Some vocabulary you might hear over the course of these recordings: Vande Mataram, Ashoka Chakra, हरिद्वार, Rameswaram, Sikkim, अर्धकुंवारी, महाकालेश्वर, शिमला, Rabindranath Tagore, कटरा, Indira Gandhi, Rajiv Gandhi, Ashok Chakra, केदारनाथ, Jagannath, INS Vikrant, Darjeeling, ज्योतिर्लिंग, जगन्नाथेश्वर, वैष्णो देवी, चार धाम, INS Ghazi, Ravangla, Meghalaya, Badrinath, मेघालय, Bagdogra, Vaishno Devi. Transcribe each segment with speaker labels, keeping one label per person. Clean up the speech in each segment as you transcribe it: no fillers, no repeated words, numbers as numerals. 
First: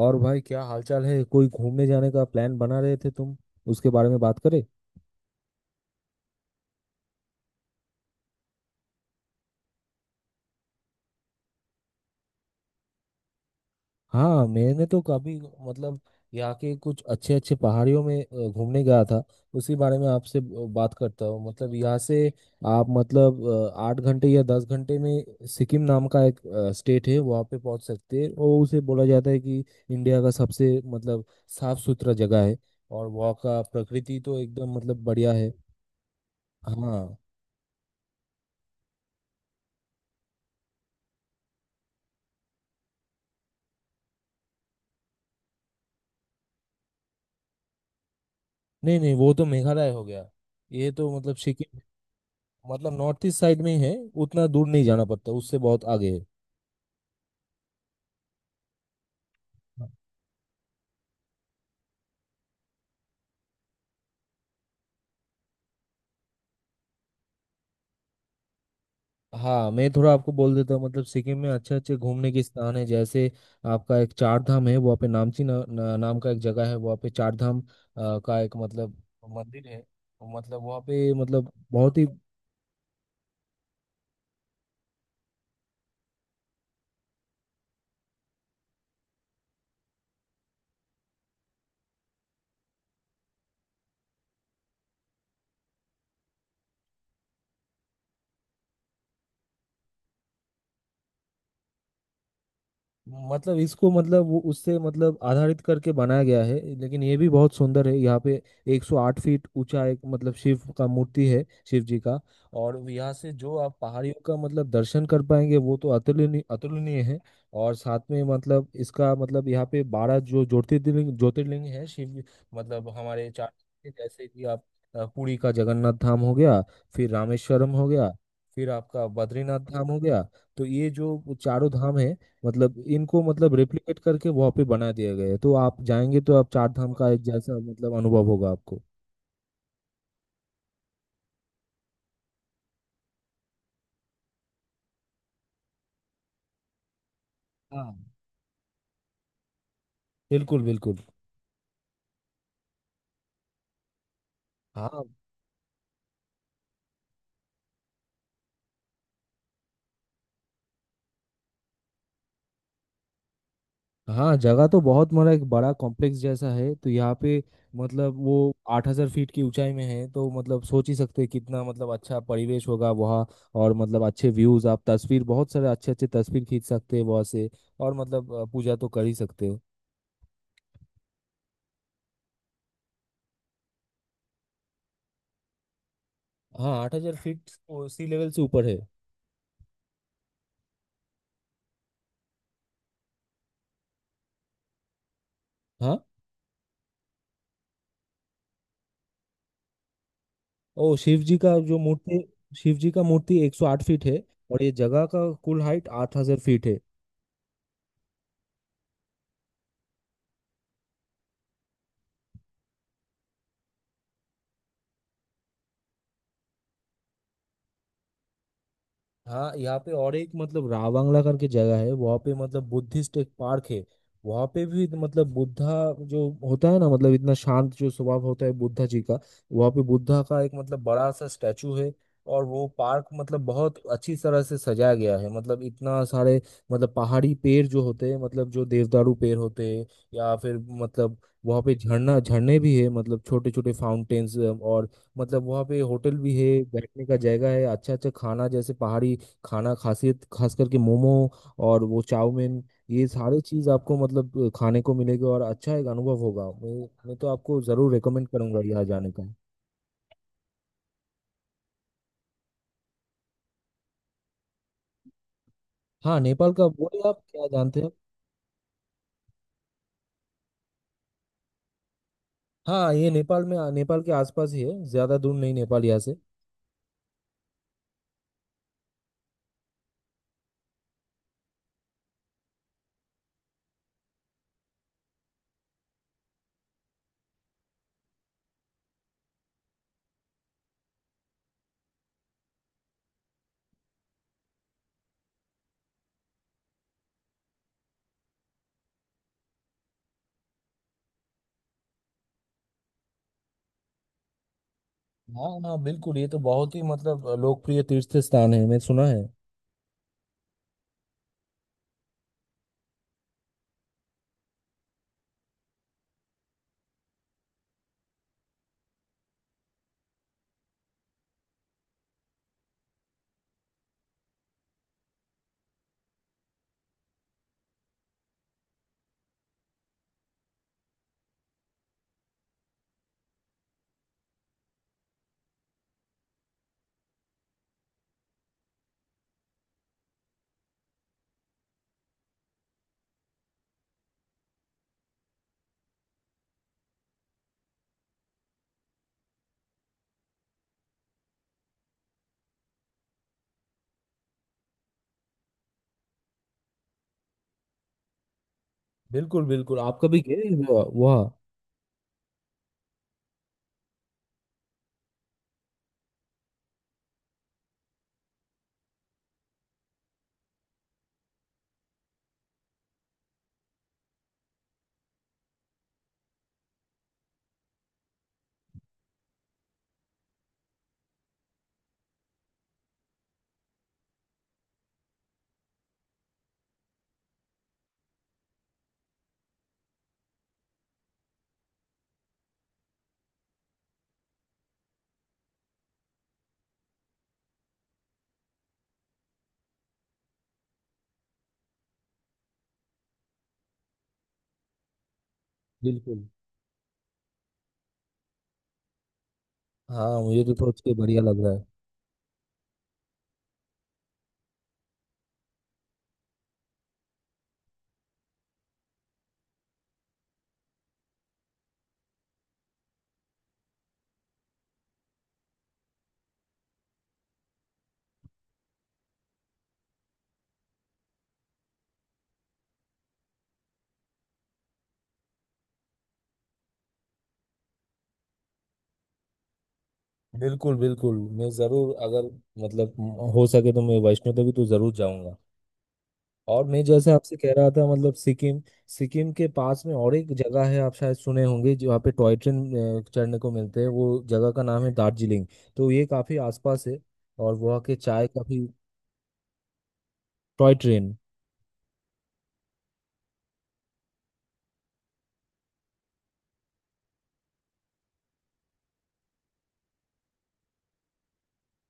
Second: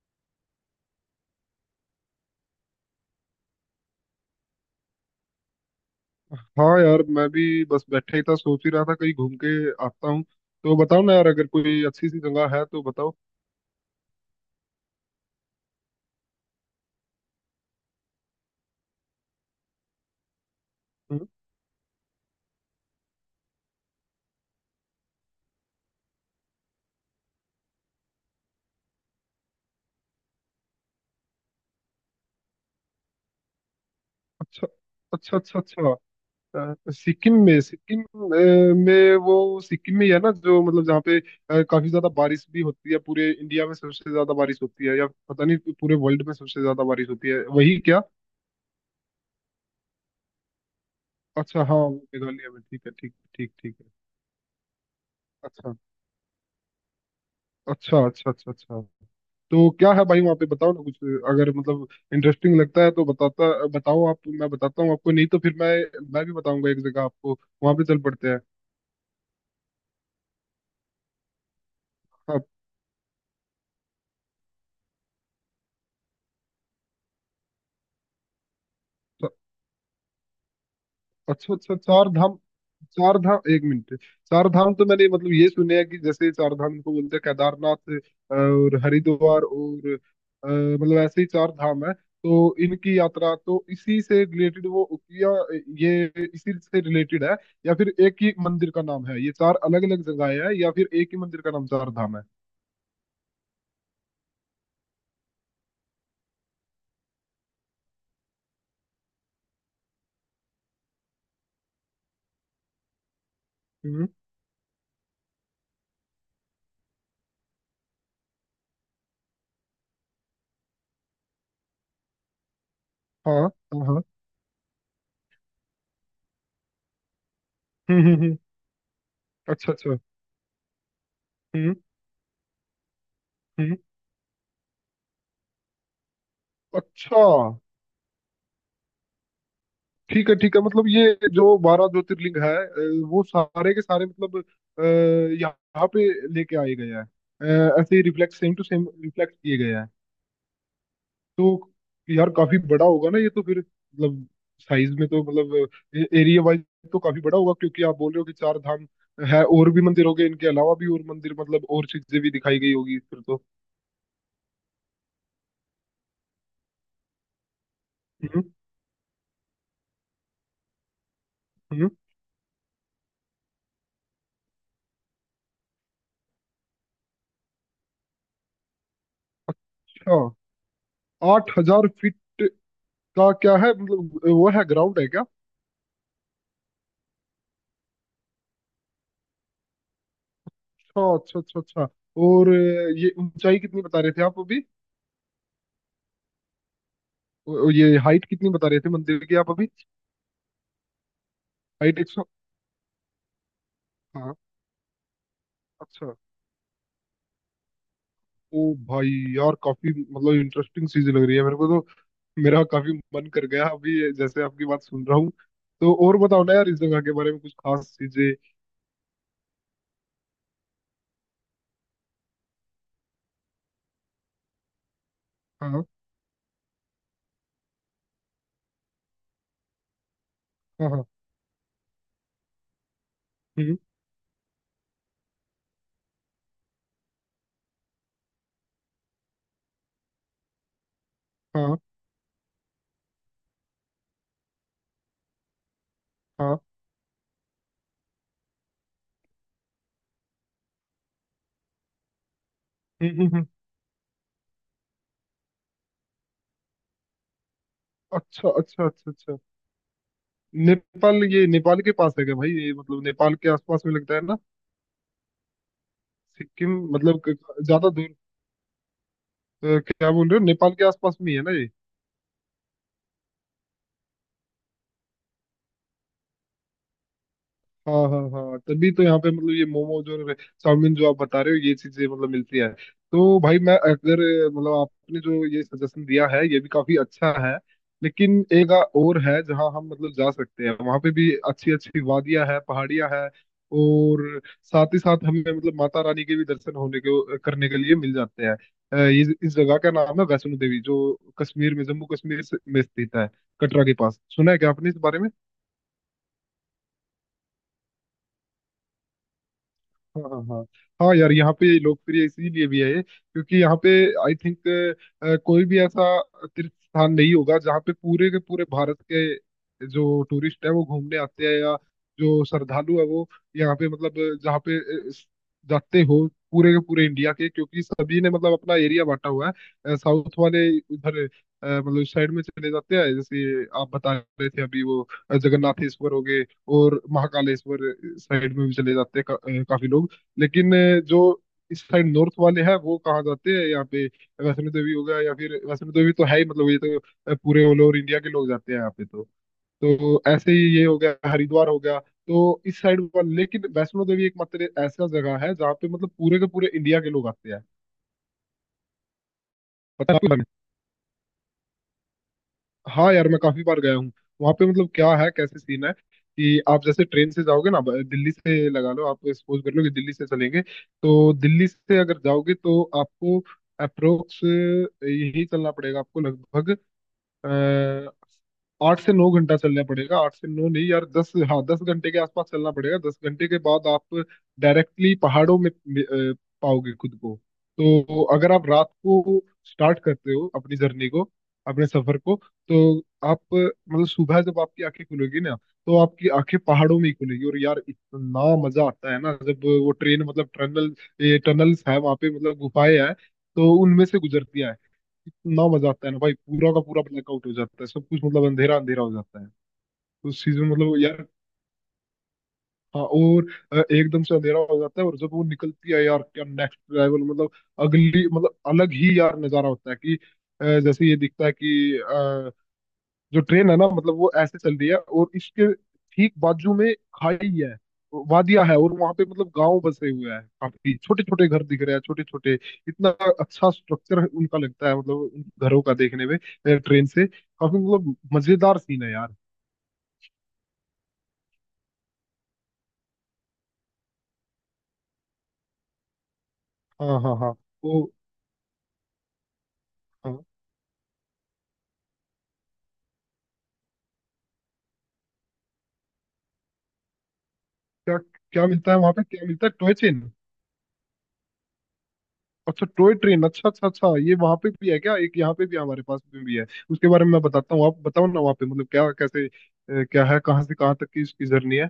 Speaker 1: और भाई क्या हालचाल है? कोई घूमने जाने का प्लान बना रहे थे तुम, उसके बारे में बात करें।
Speaker 2: हाँ यार, मैं भी बस बैठा ही था, सोच ही रहा था कहीं घूम के आता हूँ। तो बताओ ना यार, अगर कोई अच्छी सी जगह है तो बताओ।
Speaker 1: हाँ, मैंने तो काफी मतलब यहाँ के कुछ अच्छे अच्छे पहाड़ियों में घूमने गया था। उसी बारे में आपसे बात करता
Speaker 2: हम्म,
Speaker 1: हूँ। मतलब यहाँ से आप मतलब 8 घंटे या 10 घंटे में सिक्किम नाम का एक स्टेट है, वहाँ पे पहुँच सकते हैं। और उसे बोला जाता है कि इंडिया का सबसे मतलब साफ सुथरा जगह है। और वहाँ का प्रकृति तो
Speaker 2: अच्छा
Speaker 1: एकदम मतलब बढ़िया
Speaker 2: अच्छा
Speaker 1: है।
Speaker 2: अच्छा अच्छा।
Speaker 1: हाँ,
Speaker 2: सिक्किम में वो सिक्किम में ही है ना, जो मतलब जहाँ पे काफी ज्यादा बारिश भी होती है, पूरे इंडिया में सबसे ज्यादा बारिश होती है, या पता नहीं पूरे वर्ल्ड में सबसे ज्यादा बारिश होती है, वही क्या?
Speaker 1: नहीं नहीं वो तो मेघालय हो गया। ये तो मतलब
Speaker 2: अच्छा, हाँ
Speaker 1: सिक्किम
Speaker 2: वो मेघालय में। ठीक है,
Speaker 1: मतलब
Speaker 2: ठीक
Speaker 1: नॉर्थ ईस्ट
Speaker 2: ठीक
Speaker 1: साइड में
Speaker 2: ठीक
Speaker 1: ही
Speaker 2: है।
Speaker 1: है। उतना दूर नहीं जाना पड़ता, उससे
Speaker 2: अच्छा
Speaker 1: बहुत आगे है।
Speaker 2: अच्छा अच्छा अच्छा अच्छा। तो क्या है भाई, वहाँ पे बताओ ना कुछ। अगर मतलब इंटरेस्टिंग लगता है तो बताता। बताओ आप, मैं बताता हूँ आपको, नहीं तो फिर मैं भी बताऊंगा एक जगह आपको। वहाँ पे चल पड़ते हैं।
Speaker 1: हाँ, मैं थोड़ा आपको बोल देता हूँ। मतलब सिक्किम में अच्छे अच्छे घूमने के
Speaker 2: आप।
Speaker 1: स्थान है। जैसे आपका एक चार धाम है वहाँ पे। नामची ना, ना, नाम का एक जगह है, वहाँ पे चार धाम का एक मतलब मंदिर है। मतलब वहाँ पे मतलब
Speaker 2: अच्छा अच्छा,
Speaker 1: बहुत ही
Speaker 2: चार धाम। चार धाम, एक मिनट। चार धाम तो मैंने मतलब ये सुने हैं कि जैसे चार धाम को बोलते हैं केदारनाथ और हरिद्वार और मतलब ऐसे ही चार धाम है। तो इनकी यात्रा तो इसी से रिलेटेड वो, या ये इसी से रिलेटेड है, या फिर एक ही मंदिर का नाम है ये, चार अलग अलग जगह है, या फिर एक ही मंदिर का नाम चार धाम है।
Speaker 1: मतलब इसको मतलब वो उससे मतलब आधारित करके बनाया गया है, लेकिन ये भी बहुत सुंदर है। यहाँ पे 108 फीट ऊंचा एक मतलब शिव का मूर्ति है, शिव जी का। और यहाँ से जो आप
Speaker 2: हम्म।
Speaker 1: पहाड़ियों का मतलब दर्शन कर पाएंगे, वो तो अतुलनीय अतुलनीय है। और साथ में मतलब इसका मतलब यहाँ पे 12 जो ज्योतिर्लिंग ज्योतिर्लिंग है शिव, मतलब हमारे
Speaker 2: हाँ
Speaker 1: चार।
Speaker 2: हाँ हाँ,
Speaker 1: जैसे कि आप पुरी का जगन्नाथ धाम हो गया, फिर रामेश्वरम हो गया,
Speaker 2: हम्म।
Speaker 1: फिर आपका बद्रीनाथ
Speaker 2: अच्छा
Speaker 1: धाम
Speaker 2: अच्छा।
Speaker 1: हो गया। तो ये जो चारों
Speaker 2: हम्म
Speaker 1: धाम है, मतलब इनको मतलब
Speaker 2: हम्म।
Speaker 1: रेप्लिकेट करके वहाँ पे बना दिया गया है। तो आप जाएंगे तो आप चार धाम का
Speaker 2: अच्छा।
Speaker 1: एक जैसा मतलब अनुभव होगा आपको।
Speaker 2: ठीक है, ठीक है, मतलब ये जो 12 ज्योतिर्लिंग है वो सारे के सारे मतलब अ, यहाँ पे लेके आए गए हैं,
Speaker 1: हाँ,
Speaker 2: ऐसे ही reflect, same to same reflect किए गए हैं।
Speaker 1: बिल्कुल बिल्कुल।
Speaker 2: तो यार, काफी बड़ा होगा ना ये तो फिर मतलब, साइज
Speaker 1: हाँ,
Speaker 2: में तो मतलब एरिया वाइज तो काफी बड़ा होगा, क्योंकि आप बोल रहे हो कि चार धाम है और भी मंदिर हो गए, इनके अलावा भी और मंदिर मतलब और चीजें भी दिखाई गई होगी फिर तो।
Speaker 1: हाँ, जगह तो बहुत बड़ा, एक बड़ा कॉम्प्लेक्स जैसा है। तो यहाँ पे मतलब वो
Speaker 2: हम्म।
Speaker 1: 8000 फीट की ऊंचाई में है। तो मतलब सोच ही सकते हैं कितना
Speaker 2: हम्म,
Speaker 1: मतलब अच्छा परिवेश होगा वहाँ। और मतलब अच्छे व्यूज, आप तस्वीर, बहुत सारे अच्छे अच्छे तस्वीर खींच सकते हैं वहाँ से। और मतलब पूजा तो कर ही सकते हो।
Speaker 2: अच्छा, 8,000 फीट का क्या है, मतलब वो है, ग्राउंड है क्या?
Speaker 1: हाँ, 8000 फीट सी लेवल से ऊपर है।
Speaker 2: अच्छा अच्छा अच्छा अच्छा। और ये ऊंचाई कितनी बता रहे थे आप अभी?
Speaker 1: हाँ।
Speaker 2: ये हाइट कितनी बता रहे थे मंदिर की आप अभी?
Speaker 1: ओ, शिव जी का जो
Speaker 2: हाइट एक
Speaker 1: मूर्ति,
Speaker 2: सौ
Speaker 1: शिव जी का मूर्ति 108 फीट है।
Speaker 2: हाँ।
Speaker 1: और ये जगह का कुल हाइट
Speaker 2: अच्छा।
Speaker 1: 8000 फीट है।
Speaker 2: ओ भाई, यार काफी मतलब इंटरेस्टिंग चीज लग रही है मेरे को तो। मेरा काफी मन कर गया अभी ये, जैसे आपकी बात सुन रहा हूँ। तो और बताओ ना यार, इस जगह के बारे में कुछ खास चीजें।
Speaker 1: हाँ, यहाँ पे और एक मतलब रावंगला करके जगह है। वहाँ पे मतलब बुद्धिस्ट एक पार्क है। वहाँ पे भी मतलब बुद्धा
Speaker 2: हाँ
Speaker 1: जो होता है ना, मतलब इतना शांत जो स्वभाव होता है बुद्धा जी का, वहाँ पे बुद्धा का एक मतलब
Speaker 2: हाँ हाँ।
Speaker 1: बड़ा सा स्टैचू है। और वो पार्क मतलब बहुत
Speaker 2: हम्म।
Speaker 1: अच्छी तरह से सजाया गया है। मतलब इतना सारे मतलब पहाड़ी पेड़ जो होते हैं, मतलब जो देवदारू पेड़ होते हैं, या फिर मतलब वहाँ पे
Speaker 2: हाँ
Speaker 1: झरना झरने भी है, मतलब छोटे छोटे फाउंटेन्स। और मतलब वहाँ पे होटल भी
Speaker 2: हाँ।
Speaker 1: है, बैठने का जगह है। अच्छा अच्छा खाना, जैसे पहाड़ी खाना, खासियत खास करके मोमो और वो चाउमीन, ये
Speaker 2: हम्म हम्म
Speaker 1: सारे
Speaker 2: हम्म।
Speaker 1: चीज आपको मतलब खाने को मिलेगी। और अच्छा एक अनुभव होगा, मैं तो आपको जरूर रेकमेंड
Speaker 2: अच्छा
Speaker 1: करूंगा यहाँ
Speaker 2: अच्छा
Speaker 1: जाने
Speaker 2: अच्छा
Speaker 1: का।
Speaker 2: अच्छा। नेपाल, ये नेपाल के पास है क्या भाई, ये मतलब नेपाल के आसपास में लगता है ना?
Speaker 1: हाँ, नेपाल का
Speaker 2: सिक्किम
Speaker 1: बोलिए, आप
Speaker 2: मतलब
Speaker 1: क्या जानते हैं।
Speaker 2: ज्यादा दूर। तो क्या बोल रहे हो, नेपाल के आसपास में ही है ना ये?
Speaker 1: हाँ, ये नेपाल में, नेपाल के आसपास ही है। ज्यादा दूर नहीं नेपाल यहाँ से।
Speaker 2: हाँ हाँ हाँ, तभी तो यहाँ पे मतलब ये मोमोज और चाउमीन जो आप बता रहे हो, ये चीजें मतलब मिलती है। तो भाई मैं अगर मतलब, आपने जो ये सजेशन दिया है ये भी काफी अच्छा है, लेकिन एक जगह और है जहाँ हम मतलब जा सकते हैं, वहाँ पे भी अच्छी अच्छी वादियाँ है, पहाड़ियाँ है, और साथ ही साथ हमें मतलब माता रानी के भी दर्शन होने के, करने के लिए मिल जाते हैं। ये, इस जगह का नाम है वैष्णो देवी, जो कश्मीर में, जम्मू कश्मीर में स्थित है, कटरा के पास। सुना है क्या आपने इस बारे में?
Speaker 1: हाँ हाँ, बिल्कुल, ये तो बहुत ही मतलब लोकप्रिय तीर्थ स्थान है, मैं सुना है।
Speaker 2: हाँ हाँ हाँ। हाँ यार, यहाँ पे लोकप्रिय इसीलिए भी है, क्योंकि यहाँ पे, आई थिंक, कोई भी ऐसा तीर्थ स्थान नहीं होगा जहाँ पे पूरे के पूरे भारत के जो टूरिस्ट है वो घूमने आते हैं, या जो श्रद्धालु है वो यहाँ पे मतलब, जहाँ पे अ, स- जाते हो, पूरे के पूरे इंडिया के, क्योंकि सभी ने मतलब अपना एरिया बांटा हुआ है। साउथ वाले उधर मतलब साइड में चले जाते हैं, जैसे आप बता रहे थे अभी वो जगन्नाथेश्वर हो गए और महाकालेश्वर साइड में भी चले जाते हैं काफी लोग। लेकिन जो इस साइड नॉर्थ वाले हैं वो कहाँ जाते हैं यहाँ पे? वैष्णो देवी हो गया, या फिर वैष्णो देवी तो है ही, मतलब ये तो पूरे ऑल ओवर इंडिया के लोग जाते हैं यहाँ पे। तो ऐसे ही ये हो गया, हरिद्वार हो गया, तो इस साइड वाले, लेकिन वैष्णो देवी एकमात्र ऐसा जगह है जहाँ पे मतलब पूरे के पूरे इंडिया के लोग आते हैं।
Speaker 1: बिल्कुल बिल्कुल, आप
Speaker 2: पता है
Speaker 1: कभी गए
Speaker 2: आपको?
Speaker 1: हैं वहाँ?
Speaker 2: हाँ यार, मैं काफी बार गया हूँ। वहाँ पे मतलब क्या है, कैसे सीन है कि, आप जैसे ट्रेन से जाओगे ना, दिल्ली से लगा लो, आप सपोज कर लो कि दिल्ली से चलेंगे, तो दिल्ली से अगर जाओगे तो आपको अप्रोक्स यही चलना पड़ेगा, आपको लगभग अ, 8 से 9 घंटा चलना पड़ेगा। 8 से 9 नहीं यार, 10, हाँ, 10 घंटे के आसपास चलना पड़ेगा। 10 घंटे के बाद आप डायरेक्टली पहाड़ों में पाओगे खुद को। तो अगर आप रात को स्टार्ट करते हो अपनी जर्नी को, अपने सफर को, तो आप मतलब सुबह जब आपकी आंखें खुलेगी ना, तो आपकी आंखें पहाड़ों में ही खुलेगी, और यार इतना मजा आता है ना, जब वो ट्रेन मतलब टनल, ये टनल्स है वहां पे मतलब गुफाएं हैं, तो उनमें से गुजरती है। इतना मजा आता है ना
Speaker 1: बिल्कुल,
Speaker 2: भाई, पूरा का पूरा ब्लैकआउट हो जाता है, सब कुछ मतलब अंधेरा अंधेरा हो जाता है
Speaker 1: हाँ, मुझे
Speaker 2: उस
Speaker 1: तो
Speaker 2: चीज में,
Speaker 1: सोच के
Speaker 2: मतलब
Speaker 1: बढ़िया
Speaker 2: यार।
Speaker 1: लग रहा है।
Speaker 2: हाँ। और एकदम से अंधेरा हो जाता है, और जब वो निकलती है यार, क्या नेक्स्ट लेवल, मतलब अगली मतलब अलग ही यार नजारा होता है कि जैसे ये दिखता है कि जो ट्रेन है ना, मतलब वो ऐसे चल रही है, और इसके ठीक बाजू में खाई है, वादिया है, और वहां पे मतलब गांव बसे हुए हैं, काफी छोटे छोटे घर दिख रहे हैं, छोटे छोटे, इतना अच्छा स्ट्रक्चर उनका लगता है, मतलब उन घरों का देखने में, ट्रेन से काफी मतलब मजेदार सीन है यार।
Speaker 1: बिल्कुल बिल्कुल, मैं ज़रूर, अगर मतलब हो सके तो मैं वैष्णो देवी तो ज़रूर जाऊंगा। और मैं जैसे
Speaker 2: हाँ हाँ
Speaker 1: आपसे कह
Speaker 2: हाँ।
Speaker 1: रहा था
Speaker 2: वो।
Speaker 1: मतलब सिक्किम, सिक्किम के पास में और एक
Speaker 2: हाँ।
Speaker 1: जगह है, आप शायद सुने होंगे, जो वहाँ पे टॉय ट्रेन चढ़ने को मिलते हैं, वो जगह का नाम है दार्जिलिंग। तो ये काफ़ी आसपास है। और वहाँ के
Speaker 2: क्या
Speaker 1: चाय काफ़ी।
Speaker 2: क्या मिलता है वहां पे, क्या मिलता है? Toy train?
Speaker 1: Toy train.
Speaker 2: अच्छा, टॉय ट्रेन, अच्छा अच्छा अच्छा। ये वहां पे भी है क्या? एक यहाँ पे भी है, हमारे पास में भी है। उसके बारे में मैं बताता हूँ। आप बताओ ना, वहाँ पे मतलब क्या, कैसे क्या है, कहाँ से कहाँ तक की इसकी जर्नी है?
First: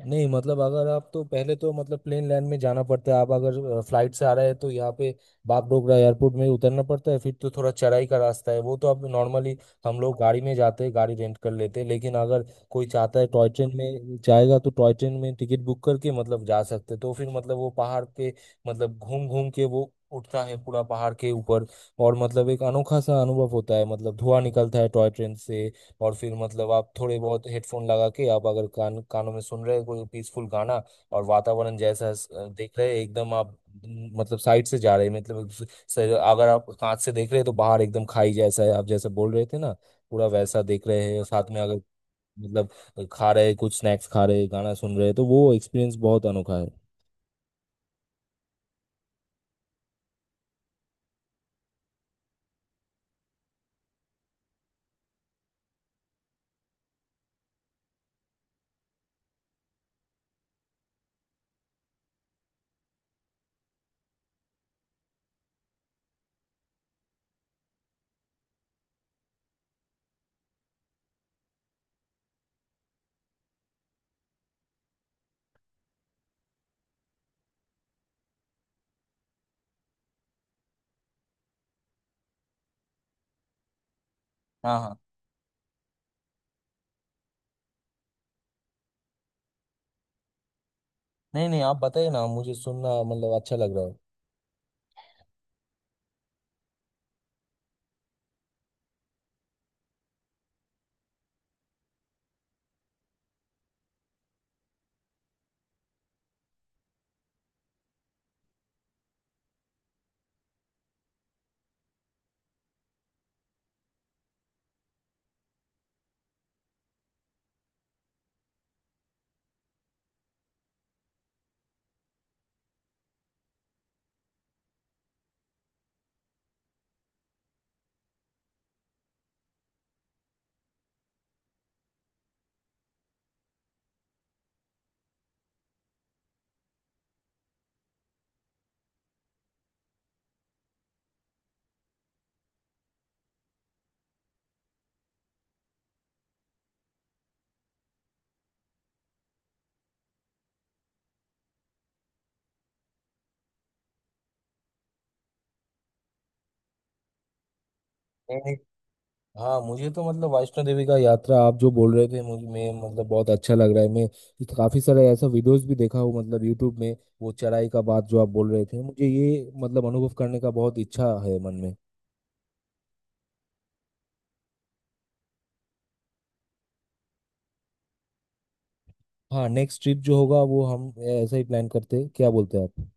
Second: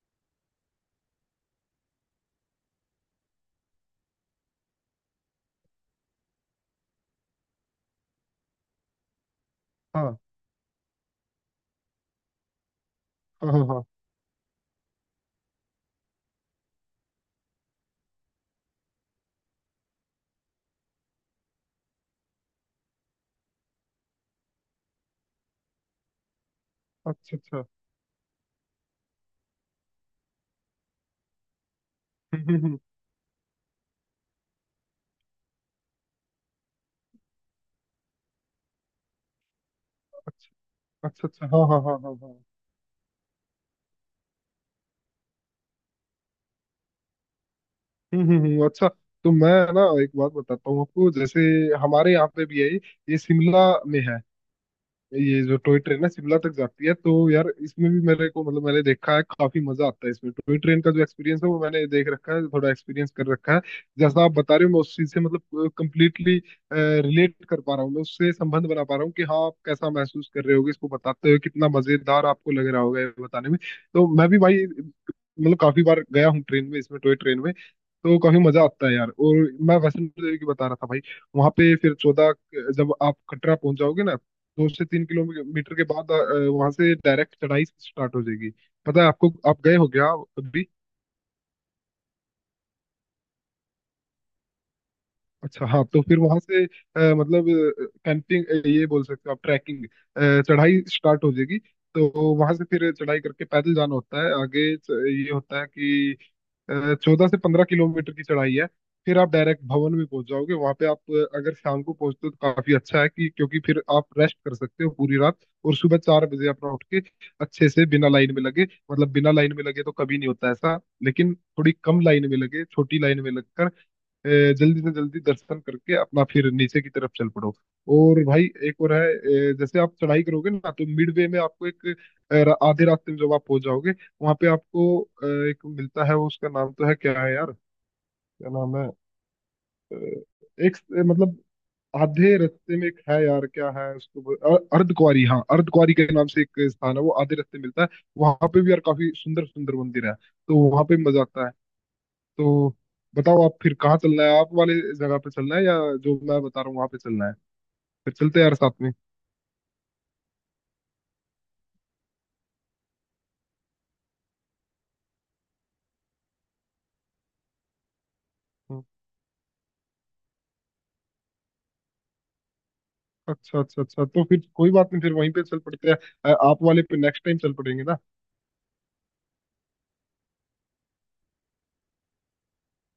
Speaker 1: नहीं, मतलब अगर आप तो पहले तो मतलब प्लेन लैंड में जाना पड़ता है। आप अगर फ्लाइट से आ रहे हैं तो यहाँ पे बागडोगरा एयरपोर्ट में उतरना पड़ता है। फिर तो थोड़ा चढ़ाई का रास्ता है, वो तो आप नॉर्मली, हम लोग
Speaker 2: हाँ
Speaker 1: गाड़ी में जाते हैं, गाड़ी रेंट कर लेते हैं। लेकिन अगर कोई चाहता है टॉय
Speaker 2: हाँ हाँ
Speaker 1: ट्रेन
Speaker 2: हाँ,
Speaker 1: में जाएगा तो टॉय ट्रेन में टिकट बुक करके मतलब जा सकते हैं। तो फिर मतलब वो पहाड़ पे मतलब घूम घूम के वो उठता है पूरा पहाड़ के ऊपर। और मतलब एक अनोखा सा अनुभव होता है, मतलब धुआं निकलता है टॉय ट्रेन से। और फिर मतलब आप थोड़े
Speaker 2: अच्छा
Speaker 1: बहुत
Speaker 2: अच्छा।
Speaker 1: हेडफोन लगा के आप अगर कानों में सुन रहे हैं कोई पीसफुल गाना, और वातावरण जैसा
Speaker 2: हम्म हम्म
Speaker 1: देख
Speaker 2: हम्म,
Speaker 1: रहे हैं एकदम आप, मतलब साइड से जा रहे हैं, अगर आप कांच से देख रहे हैं तो बाहर एकदम खाई जैसा है, आप जैसे बोल रहे थे ना, पूरा वैसा
Speaker 2: अच्छा
Speaker 1: देख रहे हैं।
Speaker 2: अच्छा अच्छा।
Speaker 1: साथ में
Speaker 2: हाँ
Speaker 1: अगर
Speaker 2: हाँ हाँ हाँ हाँ।
Speaker 1: मतलब खा रहे हैं कुछ स्नैक्स, खा रहे हैं, गाना सुन रहे हैं, तो वो एक्सपीरियंस बहुत अनोखा है।
Speaker 2: अच्छा। तो मैं ना एक बात बताता हूँ आपको, जैसे हमारे यहाँ पे भी है ये शिमला में है। ये जो टॉय ट्रेन है शिमला तक जाती है, तो यार इसमें भी मेरे को मतलब मैंने देखा है, काफी मजा आता है इसमें, टॉय ट्रेन का जो एक्सपीरियंस है वो मैंने देख रखा है, थोड़ा एक्सपीरियंस कर रखा है। जैसा आप बता रहे हो मैं उस चीज से मतलब कंप्लीटली रिलेट कर पा रहा हूँ, मैं उससे संबंध बना पा रहा हूँ कि, हाँ आप कैसा महसूस कर रहे होगे इसको बताते हुए, कितना मजेदार आपको लग रहा होगा ये बताने में। तो मैं भी भाई मतलब काफी बार गया हूँ ट्रेन में, इसमें टॉय ट्रेन में, तो काफी मजा आता है यार। और मैं वैष्णो देवी की बता रहा था भाई। वहां पे फिर 14, जब आप कटरा पहुंच जाओगे ना, दो
Speaker 1: हाँ
Speaker 2: से
Speaker 1: हाँ।
Speaker 2: तीन किलोमीटर के बाद वहां से डायरेक्ट चढ़ाई स्टार्ट हो जाएगी। पता है आपको, आप गए हो क्या अभी?
Speaker 1: नहीं नहीं, आप बताइए ना, मुझे सुनना मतलब अच्छा लग रहा है।
Speaker 2: अच्छा, हाँ। तो फिर वहां से मतलब कैंपिंग, ये बोल सकते हो आप, ट्रैकिंग, चढ़ाई स्टार्ट हो जाएगी। तो वहां से फिर चढ़ाई करके पैदल जाना होता है आगे, ये होता है कि 14 से 15 किलोमीटर की चढ़ाई है। फिर आप डायरेक्ट भवन में पहुंच जाओगे। वहां पे आप अगर शाम को पहुंचते हो तो काफी अच्छा है कि, क्योंकि फिर आप रेस्ट कर सकते हो पूरी रात, और सुबह 4 बजे अपना उठ के, अच्छे से, बिना लाइन में लगे, मतलब बिना लाइन में लगे तो कभी नहीं होता ऐसा, लेकिन थोड़ी कम लाइन में लगे, छोटी लाइन में लगकर अ, जल्दी से जल्दी दर्शन करके अपना फिर नीचे की तरफ चल पड़ो। और भाई एक और है, जैसे आप चढ़ाई करोगे ना, तो मिड वे में आपको एक आधे रास्ते में जब आप पहुंच जाओगे, वहां पे आपको एक मिलता है वो, उसका नाम तो है, क्या है यार, क्या नाम है एक मतलब, आधे रास्ते में एक है यार, क्या है उसको अर्धकुंवारी, हाँ अर्धकुंवारी के नाम से एक स्थान है वो, आधे रास्ते मिलता है। वहां पे भी यार काफी सुंदर सुंदर मंदिर है, तो वहां पे भी मजा आता है। तो बताओ आप, फिर कहाँ चलना है, आप वाले जगह पे चलना है, या जो मैं बता रहा हूँ वहां पे चलना है? फिर
Speaker 1: नहीं
Speaker 2: चलते हैं
Speaker 1: नहीं
Speaker 2: यार साथ में।
Speaker 1: हाँ, मुझे तो मतलब वैष्णो देवी का यात्रा आप जो बोल रहे थे, मुझे मैं मतलब बहुत अच्छा लग रहा है। काफी सारे ऐसा वीडियोस भी देखा हूँ मतलब यूट्यूब में। वो चढ़ाई का बात जो आप बोल रहे थे,
Speaker 2: हम्म,
Speaker 1: मुझे ये मतलब अनुभव करने का बहुत इच्छा है मन में।
Speaker 2: अच्छा अच्छा अच्छा। तो फिर कोई बात नहीं, फिर वहीं पे चल पड़ते हैं। आप वाले पे नेक्स्ट टाइम चल पड़ेंगे ना।
Speaker 1: हाँ, नेक्स्ट ट्रिप जो होगा वो हम ऐसा ही प्लान करते हैं, क्या बोलते हैं आप?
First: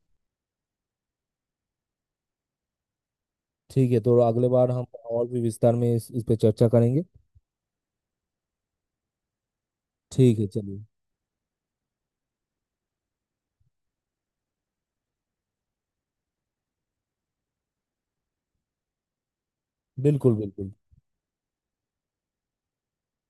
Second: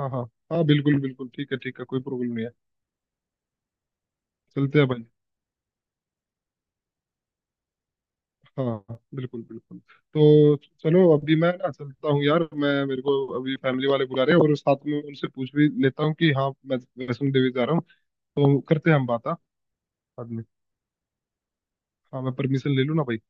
Speaker 2: हाँ हाँ हाँ, बिल्कुल बिल्कुल, ठीक है ठीक है, कोई प्रॉब्लम नहीं है।
Speaker 1: ठीक है, तो अगले बार
Speaker 2: चलते
Speaker 1: हम
Speaker 2: हैं भाई।
Speaker 1: और भी विस्तार में इस पे चर्चा करेंगे।
Speaker 2: हाँ हाँ, बिल्कुल बिल्कुल
Speaker 1: ठीक है,
Speaker 2: तो।
Speaker 1: चलिए।
Speaker 2: चलो, अभी मैं ना चलता हूँ यार, मैं मेरे को अभी फैमिली वाले बुला रहे हैं, और साथ में उनसे पूछ भी लेता हूँ कि हाँ, मैं वैष्णो देवी जा रहा हूँ। तो करते हैं हम बात हाँ, बाद
Speaker 1: बिल्कुल
Speaker 2: में।
Speaker 1: बिल्कुल।
Speaker 2: हाँ, मैं परमिशन ले लूँ ना भाई।